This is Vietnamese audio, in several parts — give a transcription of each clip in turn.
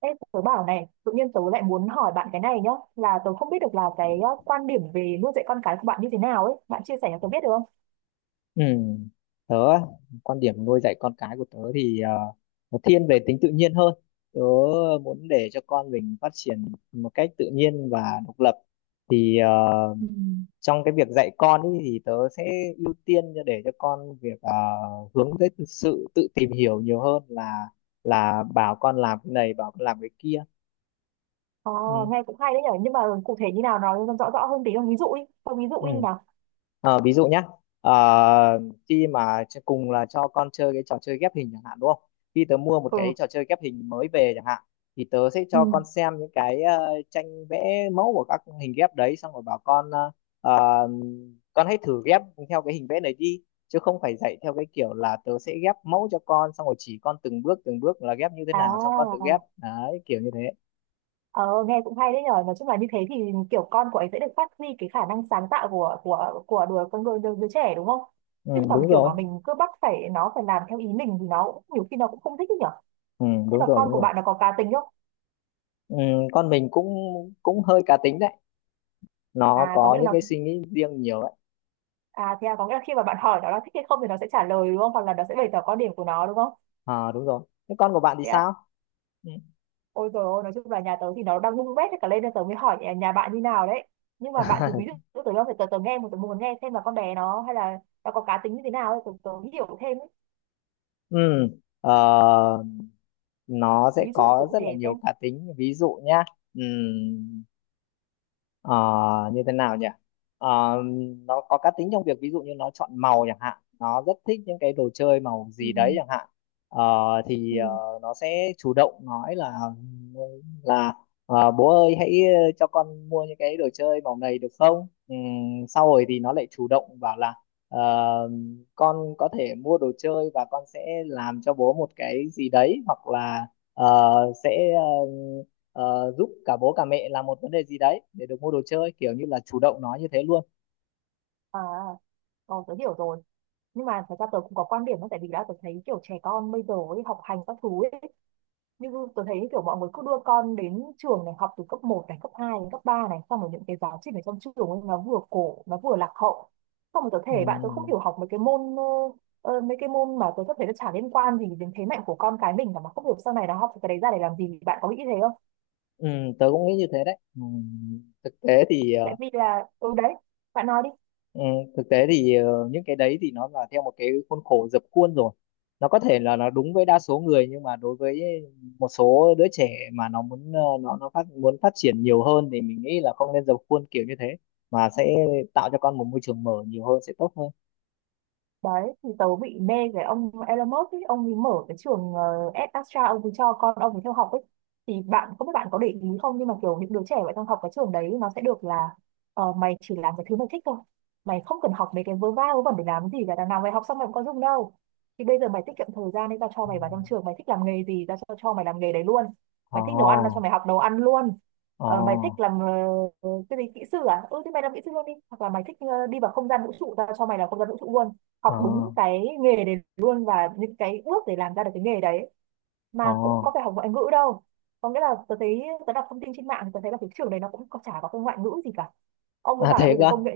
Ê, tớ bảo này, tự nhiên tớ lại muốn hỏi bạn cái này nhá, là tớ không biết được là cái quan điểm về nuôi dạy con cái của bạn như thế nào ấy, bạn chia sẻ cho tớ biết được không? Ừ. Tớ á, quan điểm nuôi dạy con cái của tớ thì nó thiên về tính tự nhiên hơn. Tớ muốn để cho con mình phát triển một cách tự nhiên và độc lập. Thì Ừ. trong cái việc dạy con ý, thì tớ sẽ ưu tiên để cho con việc hướng tới sự tự tìm hiểu nhiều hơn là bảo con làm cái này, bảo con làm cái kia. Ờ, Ừ. nghe cũng hay đấy nhở, nhưng mà cụ thể như nào nói rõ rõ hơn tí không? Ví dụ đi, không ví Ừ. dụ đi nào. Ví dụ nhé, ờ, khi mà cùng là cho con chơi cái trò chơi ghép hình chẳng hạn, đúng không? Khi tớ mua một Ừ, cái trò chơi ghép hình mới về chẳng hạn, thì tớ sẽ ừ, cho con xem những cái tranh vẽ mẫu của các hình ghép đấy, xong rồi bảo con, ờ, con hãy thử ghép theo cái hình vẽ này đi, chứ không phải dạy theo cái kiểu là tớ sẽ ghép mẫu cho con xong rồi chỉ con từng bước là ghép như thế nào xong con tự à, ghép đấy, kiểu như thế. ờ, nghe cũng hay đấy nhở, nói chung là như thế thì kiểu con của ấy sẽ được phát huy cái khả năng sáng tạo của đứa con đứa, đứa, đứa trẻ đúng không? Chứ Ừ, còn đúng kiểu rồi. mà mình cứ bắt phải nó phải làm theo ý mình thì nó cũng- nhiều khi nó cũng không thích đấy nhở. Ừ, Nhưng đúng mà rồi, con đúng của rồi. bạn nó có cá tính không? Ừ, con mình cũng cũng hơi cá tính đấy, nó À, có có nghĩa là những cái nó suy nghĩ riêng nhiều đấy. à thế à, có nghĩa là khi mà bạn hỏi nó là thích hay không thì nó sẽ trả lời đúng không? Hoặc là nó sẽ bày tỏ quan điểm của nó đúng không? À, đúng rồi. Thế con của bạn thì Thế á, sao? Ừ. ôi rồi ôi, nói chung là nhà tớ thì nó đang bung bét hết cả lên nên tớ mới hỏi nhà bạn như nào đấy. Nhưng mà bạn thử ví dụ tớ đâu phải tớ, tớ nghe một tớ muốn nghe xem là con bé nó hay là nó có cá tính như thế nào ấy, tớ hiểu thêm ấy. Ừ, ờ, nó sẽ Ví dụ có cụ rất thể là nhiều xem. cá tính, ví dụ nhá. Ờ, Như thế nào nhỉ? Ờ, nó có cá tính trong việc ví dụ như nó chọn màu chẳng hạn, nó rất thích những cái đồ chơi màu Ừ. gì đấy chẳng hạn. Ờ, thì Ừ. Nó sẽ chủ động nói là bố ơi hãy, cho con mua những cái đồ chơi màu này được không. Sau rồi thì nó lại chủ động bảo là ờ, con có thể mua đồ chơi và con sẽ làm cho bố một cái gì đấy, hoặc là, ờ, sẽ, giúp cả bố cả mẹ làm một vấn đề gì đấy để được mua đồ chơi, kiểu như là chủ động nói như thế luôn. À, tớ hiểu rồi. Nhưng mà thật ra tớ cũng có quan điểm đó, tại vì đã tớ thấy kiểu trẻ con bây giờ ấy, học hành các thứ ấy, như tôi thấy kiểu mọi người cứ đưa con đến trường này học từ cấp một này cấp 2 đến cấp 3 này, xong rồi những cái giáo trình ở trong trường ấy, nó vừa cổ nó vừa lạc hậu, xong rồi tôi thể bạn tôi không Ừ, hiểu học mấy cái môn mà tôi có thể nó chả liên quan gì đến thế mạnh của con cái mình cả, mà không hiểu sau này nó học cái đấy ra để làm gì, bạn có nghĩ thế không, ừ, tớ cũng nghĩ như thế đấy. Ừ, thực tế thì, tại vì là ừ đấy bạn nói đi. ừ, thực tế thì, những cái đấy thì nó là theo một cái khuôn khổ dập khuôn rồi, nó có thể là nó đúng với đa số người, nhưng mà đối với một số đứa trẻ mà nó muốn, nó muốn phát triển nhiều hơn, thì mình nghĩ là không nên dập khuôn kiểu như thế, mà sẽ tạo cho con một môi trường mở nhiều hơn sẽ tốt hơn. Đấy thì tớ bị mê cái ông Elon Musk ấy, ông ấy mở cái trường Astra, ông ấy cho con ông ấy theo học ấy, thì bạn không biết bạn có để ý không nhưng mà kiểu những đứa trẻ vậy trong học cái trường đấy nó sẽ được là mày chỉ làm cái thứ mày thích thôi, mày không cần học mấy cái vớ va vớ vẩn để làm gì cả, đằng nào mày học xong mày cũng có dùng đâu, thì bây giờ mày tiết kiệm thời gian nên tao cho mày vào trong trường mày thích làm nghề gì tao cho mày làm nghề đấy luôn. Mày thích nấu ăn tao cho Ồ, mày học nấu ăn luôn. ồ. Ờ, mày thích làm cái gì, kỹ sư à, ừ thì mày làm kỹ sư luôn đi, hoặc là mày thích đi vào không gian vũ trụ tao cho mày làm không gian vũ trụ luôn, học ờ đúng cái nghề đấy luôn và những cái bước để làm ra được cái nghề đấy, ờ mà cũng có phải học ngoại ngữ đâu. Có nghĩa là tớ thấy tớ đọc thông tin trên mạng thì tớ thấy là cái trường đấy nó cũng có- chả có cái ngoại ngữ gì cả, ông ấy À, bảo là thiệt bây giờ cơ? công nghệ,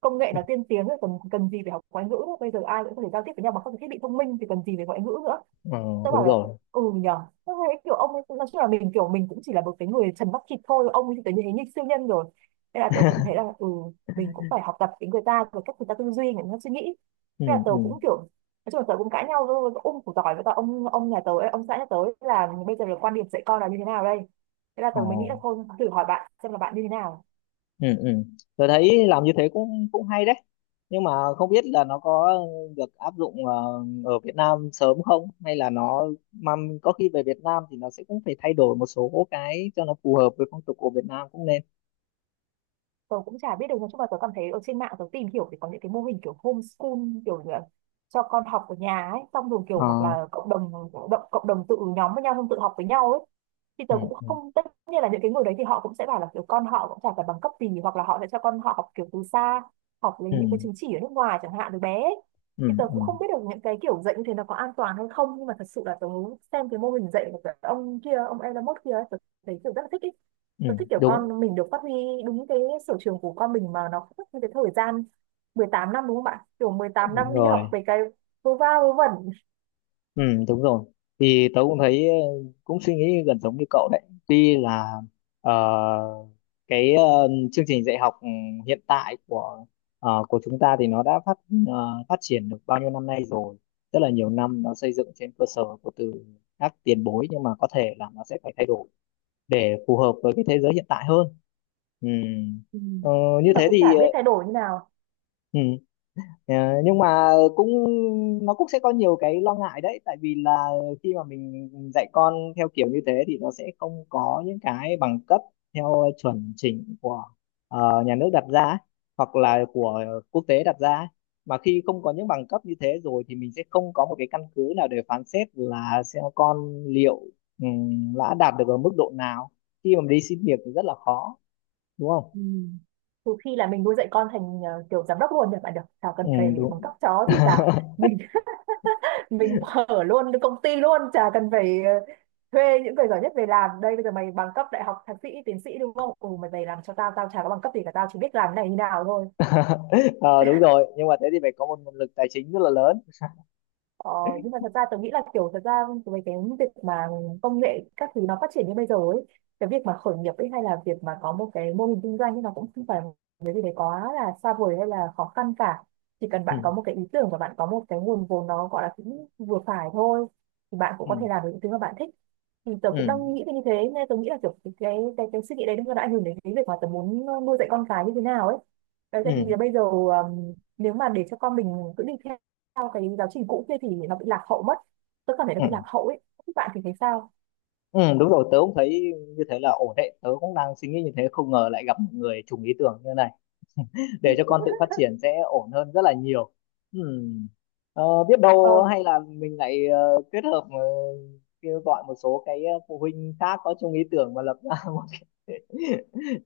công nghệ nó tiên tiến rồi cần cần gì phải học ngoại ngữ nữa, bây giờ ai cũng có thể giao tiếp với nhau bằng các cái thiết bị thông minh thì cần gì phải ngoại ngữ nữa. Ừ, Tớ bảo đúng là rồi. ừ nhờ, tớ thấy kiểu ông ấy nói chung là mình kiểu mình cũng chỉ là một cái người trần mắt thịt thôi, ông ấy thì tớ thấy như siêu nhân rồi, nên là tớ cũng thấy là ừ mình cũng phải học tập cái người ta về cách người ta tư duy người ta suy nghĩ. Ừ, Thế là tớ ừ, cũng kiểu nói chung là tớ cũng cãi nhau với ông của tỏi, với cả ông nhà tớ ấy, ông xã nhà tớ ấy, là bây giờ là quan điểm dạy con là như thế nào đây, thế là ờ tớ mới nghĩ là thôi thử hỏi bạn xem là bạn như thế nào. ừ, ừ, tôi thấy làm như thế cũng cũng hay đấy, nhưng mà không biết là nó có được áp dụng, ở Việt Nam sớm không, hay là nó, mà có khi về Việt Nam thì nó sẽ cũng phải thay đổi một số cái cho nó phù hợp với phong tục của Việt Nam cũng nên. Tớ cũng chả biết được, nói chung là tớ cảm thấy ở trên mạng tớ tìm hiểu thì có những cái mô hình kiểu homeschool, kiểu như là cho con học ở nhà ấy, xong rồi kiểu ờ hoặc là cộng đồng tự nhóm với nhau không, tự học với nhau ấy, thì ừ, tớ cũng ừ, không, tất nhiên là những cái người đấy thì họ cũng sẽ bảo là kiểu con họ cũng chả phải bằng cấp gì hoặc là họ sẽ cho con họ học kiểu từ xa, học lấy ừ, những cái chứng chỉ ở nước ngoài chẳng hạn từ bé ấy. ừ, Thì tớ ừ, cũng không biết được những cái kiểu dạy như thế nó có an toàn hay không, nhưng mà thật sự là tớ xem cái mô hình dạy của cái ông kia, ông Elon Musk kia ấy, tớ thấy kiểu rất là thích ý. ừ, Tớ thích kiểu đúng con mình được phát huy đúng cái sở trường của con mình mà nó không mất như cái thời gian 18 năm, đúng không bạn, kiểu mười tám đúng năm đi học rồi. về cái vô va vô vẩn. Ừ, đúng rồi. Thì tớ cũng thấy, cũng suy nghĩ gần giống như cậu đấy. Tuy là, ờ, cái, chương trình dạy học, hiện tại của chúng ta thì nó đã phát triển được bao nhiêu năm nay rồi, rất là nhiều năm, nó xây dựng trên cơ sở của từ các tiền bối, nhưng mà có thể là nó sẽ phải thay đổi để phù hợp với cái thế giới hiện tại hơn. Ừ. Ừ. Ờ, Như Nhưng mà thế cũng thì, chả biết thay đổi như nào. ừ. Ờ, nhưng mà cũng nó cũng sẽ có nhiều cái lo ngại đấy, tại vì là khi mà mình dạy con theo kiểu như thế thì nó sẽ không có những cái bằng cấp theo chuẩn chỉnh của, nhà nước đặt ra, hoặc là của quốc tế đặt ra, mà khi không có những bằng cấp như thế rồi thì mình sẽ không có một cái căn cứ nào để phán xét là xem con liệu, đã đạt được ở mức độ nào, khi mà đi xin việc thì rất là khó, đúng không? Ừ. Trừ khi là mình nuôi dạy con thành kiểu giám đốc luôn nhỉ bạn, được, chả cần Ừ, phải bằng đúng. cấp chó thì cả mình mình mở luôn cái công ty luôn, chả cần phải thuê những người giỏi nhất về làm, đây bây giờ mày bằng cấp đại học thạc sĩ tiến sĩ đúng không, ừ mày về làm cho tao, tao chả có bằng cấp gì cả, tao chỉ biết làm cái này như nào thôi. Ờ Đúng rồi, nhưng mà thế thì phải có một nguồn lực tài chính rất là lớn. Ờ, nhưng mà thật ra tôi nghĩ là kiểu thật ra về cái việc mà công nghệ các thứ nó phát triển như bây giờ ấy, cái việc mà khởi nghiệp ấy hay là việc mà có một cái mô hình kinh doanh ấy nó cũng không phải cái gì đấy quá là xa vời hay là khó khăn cả, chỉ cần Ừ, bạn có một cái ý tưởng và bạn có một cái nguồn vốn nó gọi là cũng vừa phải thôi thì bạn cũng ừ, có thể làm được những thứ mà bạn thích. Thì tớ ừ, cũng đang nghĩ về như thế, nên tớ nghĩ là kiểu cái suy nghĩ đấy nó đã ảnh hưởng đến cái việc mà tớ muốn nuôi dạy con cái như thế nào ấy, đấy tại vì là ừ, bây giờ nếu mà để cho con mình cứ đi theo theo cái giáo trình cũ kia thì nó bị lạc hậu mất, tôi cảm thấy nó ừ, bị lạc hậu ấy, các bạn thì thấy sao? ừ. Đúng rồi, tớ cũng thấy như thế là ổn đấy, tớ cũng đang suy nghĩ như thế, không ngờ lại gặp một người trùng ý tưởng như này. Để cho con tự phát triển sẽ ổn hơn rất là nhiều. Ừ. Biết đâu Ờ, hay là mình lại, kết hợp, kêu gọi một số cái, phụ huynh khác có chung ý tưởng mà lập ra một cái,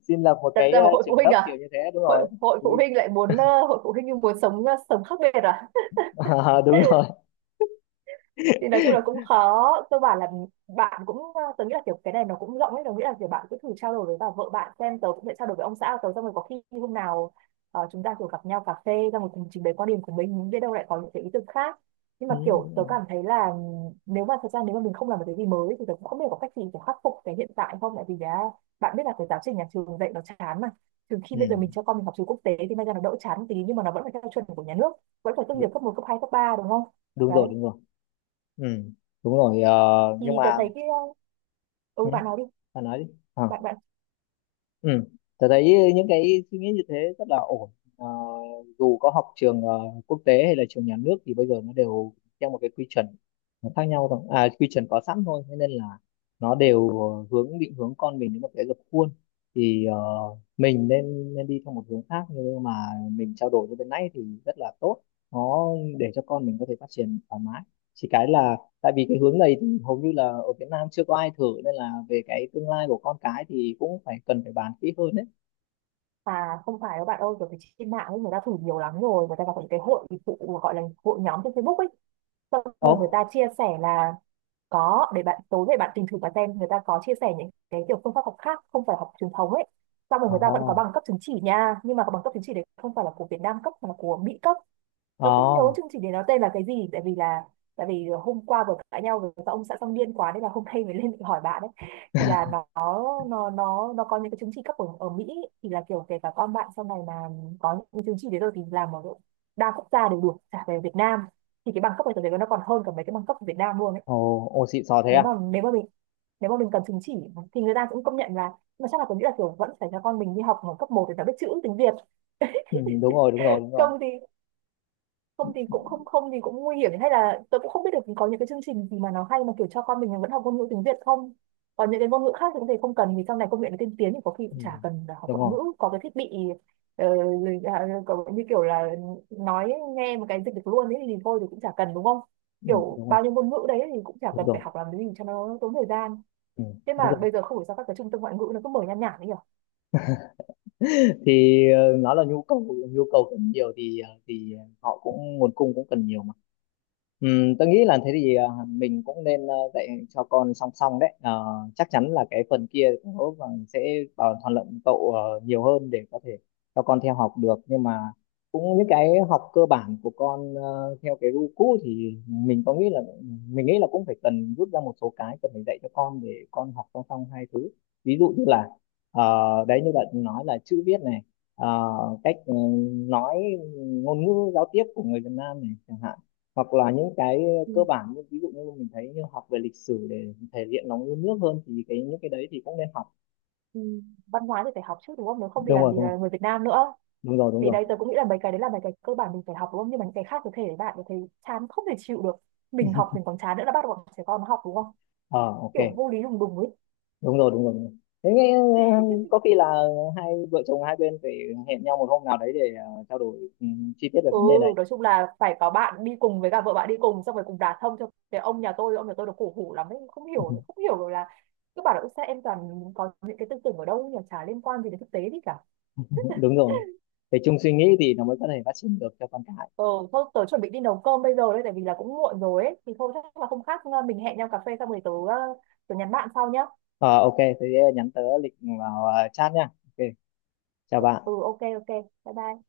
xin lập một đặt cái, ra một hội phụ trường huynh lớp kiểu à? như thế, đúng Hội rồi. hội phụ huynh lại muốn hội phụ huynh nhưng muốn sống sống khác biệt à? Đúng rồi. Thì nói chung là cũng khó, cơ bản là bạn cũng tớ nghĩ là kiểu cái này nó cũng rộng ấy, tớ nghĩ là kiểu bạn cứ thử trao đổi với bà vợ bạn xem, tớ cũng sẽ trao đổi với ông xã của tớ xong rồi có khi hôm nào chúng ta kiểu gặp nhau cà phê ra một cùng trình bày quan điểm của mình, biết đâu lại có những cái ý tưởng khác. Nhưng mà Ừ, kiểu đúng tớ rồi. cảm thấy là nếu mà thật ra nếu mà mình không làm một cái gì mới thì tớ cũng không biết có cách gì để khắc phục cái hiện tại không, tại vì đã bạn biết là cái giáo trình nhà trường dạy nó chán mà, từ khi Ừ, bây giờ mình cho con mình học trường quốc tế thì may ra nó đỡ chán một tí nhưng mà nó vẫn phải theo chuẩn của nhà nước, vẫn phải tốt nghiệp đú- cấp một cấp 2 cấp 3 đúng không. đúng Đấy rồi, đúng rồi. Ừ, đúng rồi, thì nhưng tớ mà, thấy cái, ừ ừ, bạn nói đi, bạn nói đi. Ờ, bạn bạn, ừ, tôi thấy những cái suy nghĩ như thế rất là ổn. Ờ, Dù có học trường, quốc tế hay là trường nhà nước, thì bây giờ nó đều theo một cái quy chuẩn, nó khác nhau thôi, à quy chuẩn có sẵn thôi, thế nên là nó đều, định hướng con mình đến một cái dập khuôn. Thì, mình nên nên đi theo một hướng khác, nhưng mà mình trao đổi như bên nãy thì rất là tốt, nó để cho con mình có thể phát triển thoải mái, chỉ cái là tại vì cái hướng này thì hầu như là ở Việt Nam chưa có ai thử, nên là về cái tương lai của con cái thì cũng phải cần phải bàn kỹ hơn đấy. à không phải đâu bạn ơi, kiểu cái trên mạng ấy người ta thử nhiều lắm rồi, người ta gặp những cái hội phụ gọi là hội nhóm trên Facebook ấy, xong Ồ, rồi người ta chia sẻ là có, để bạn tối về bạn tìm thử và xem người ta có chia sẻ những cái kiểu phương pháp học khác không phải học truyền thống ấy, xong rồi ồ, người ta vẫn có bằng cấp chứng chỉ nha, nhưng mà cái bằng cấp chứng chỉ đấy không phải là của Việt Nam cấp mà là của Mỹ cấp. Tớ không ồ, nhớ chương trình đấy nó tên là cái gì, tại vì là tại vì hôm qua vừa cãi nhau với các ông xã xong điên quá nên là hôm nay mới lên để hỏi bạn đấy, thì là nó có những cái chứng chỉ cấp ở Mỹ, thì là kiểu kể cả con bạn sau này mà có những cái chứng chỉ đấy rồi thì làm ở độ đa quốc gia đều được, cả về Việt Nam thì cái bằng cấp ở tớ thấy nó còn hơn cả mấy cái bằng cấp ở Việt Nam luôn ấy. ồ. Ồ, xịn sò thế Nếu à? mà mình cần chứng chỉ thì người ta cũng công nhận là, mà chắc là tôi nghĩ là kiểu vẫn phải cho con mình đi học ở cấp một để nó biết chữ tiếng Việt, Ừ, đúng rồi, đúng rồi, đúng rồi. không thì, không thì cũng không không thì cũng nguy hiểm, hay là tôi cũng không biết được có những cái chương trình gì mà nó hay mà kiểu cho con mình vẫn học ngôn ngữ tiếng Việt không, còn những cái ngôn ngữ khác thì có thể không cần vì sau này công nghệ nó tiên tiến thì có khi cũng chả Ừ, cần là học đúng ngoại ngữ, rồi. có cái thiết bị ờ, à, như kiểu là nói nghe một cái dịch được luôn ấy thì thôi thì cũng chả cần đúng không, Ừ, kiểu đúng rồi, bao nhiêu ngôn ngữ đấy thì cũng chả đúng cần phải rồi. học làm cái gì cho nó tốn thời gian. Ừ, Thế đúng mà rồi. bây giờ không hiểu sao các cái trung tâm ngoại ngữ nó cứ mở nhan nhản ấy nhỉ. Thì, nó là nhu cầu, nhu cầu cần nhiều thì thì họ cũng, nguồn cung cũng cần nhiều mà. Tôi nghĩ là thế thì, mình cũng nên, dạy cho con song song đấy. Ờ, Chắc chắn là cái phần kia cũng có phần sẽ bảo thuận lợi cậu, nhiều hơn để có thể cho con theo học được, nhưng mà cũng những cái học cơ bản của con, theo cái gu cũ thì mình nghĩ là cũng phải cần rút ra một số cái cần phải dạy cho con để con học song song hai thứ. Ví dụ như là, ờ, đấy như bạn nói là chữ viết này, ờ, cách, nói ngôn ngữ giao tiếp của người Việt Nam này chẳng hạn, hoặc là những cái, Ừ. cơ bản như ví dụ như mình thấy như học về lịch sử để thể hiện nó yêu nước hơn, thì cái những cái đấy thì cũng nên học. Ừ, văn hóa thì phải học chứ đúng không, nếu không thì Đúng làm rồi, gì đúng rồi. là người Việt Nam nữa. Đúng rồi, đúng Thì rồi. đấy tớ cũng nghĩ là mấy cái đấy là mấy cái cơ bản mình phải học đúng không, nhưng mà những cái khác có thể bạn có thấy chán không thể chịu được, mình học mình còn chán nữa là bắt bọn trẻ con nó học đúng không, Ờ ok, kiểu vô lý đùng đùng ấy. đúng rồi, đúng rồi, đúng rồi. Thế nghe, có khi là hai vợ chồng hai bên phải hẹn nhau một hôm nào đấy để, trao đổi, chi tiết về Ừ, vấn đề này. nói chung là phải có bạn đi cùng với cả vợ bạn đi cùng xong rồi cùng đả thông cho cái ông nhà tôi. Ông nhà tôi nó cổ hủ lắm ấy, không hiểu không hiểu rồi là cứ bảo là "Ôi sao em toàn có những cái tư tưởng ở đâu nhỉ chả liên quan gì đến thực tế gì cả". Đúng rồi, phải chung suy nghĩ thì nó mới có thể phát triển được cho con cái. Ừ thôi tớ chuẩn bị đi nấu cơm bây giờ đấy, tại vì là cũng muộn rồi ấy, thì thôi chắc là không khác mình hẹn nhau cà phê xong rồi tớ nhắn bạn sau nhá. Ờ ok, thế nhắn tớ lịch vào, chat nha. Ok, chào bạn. Ừ ok ok bye bye.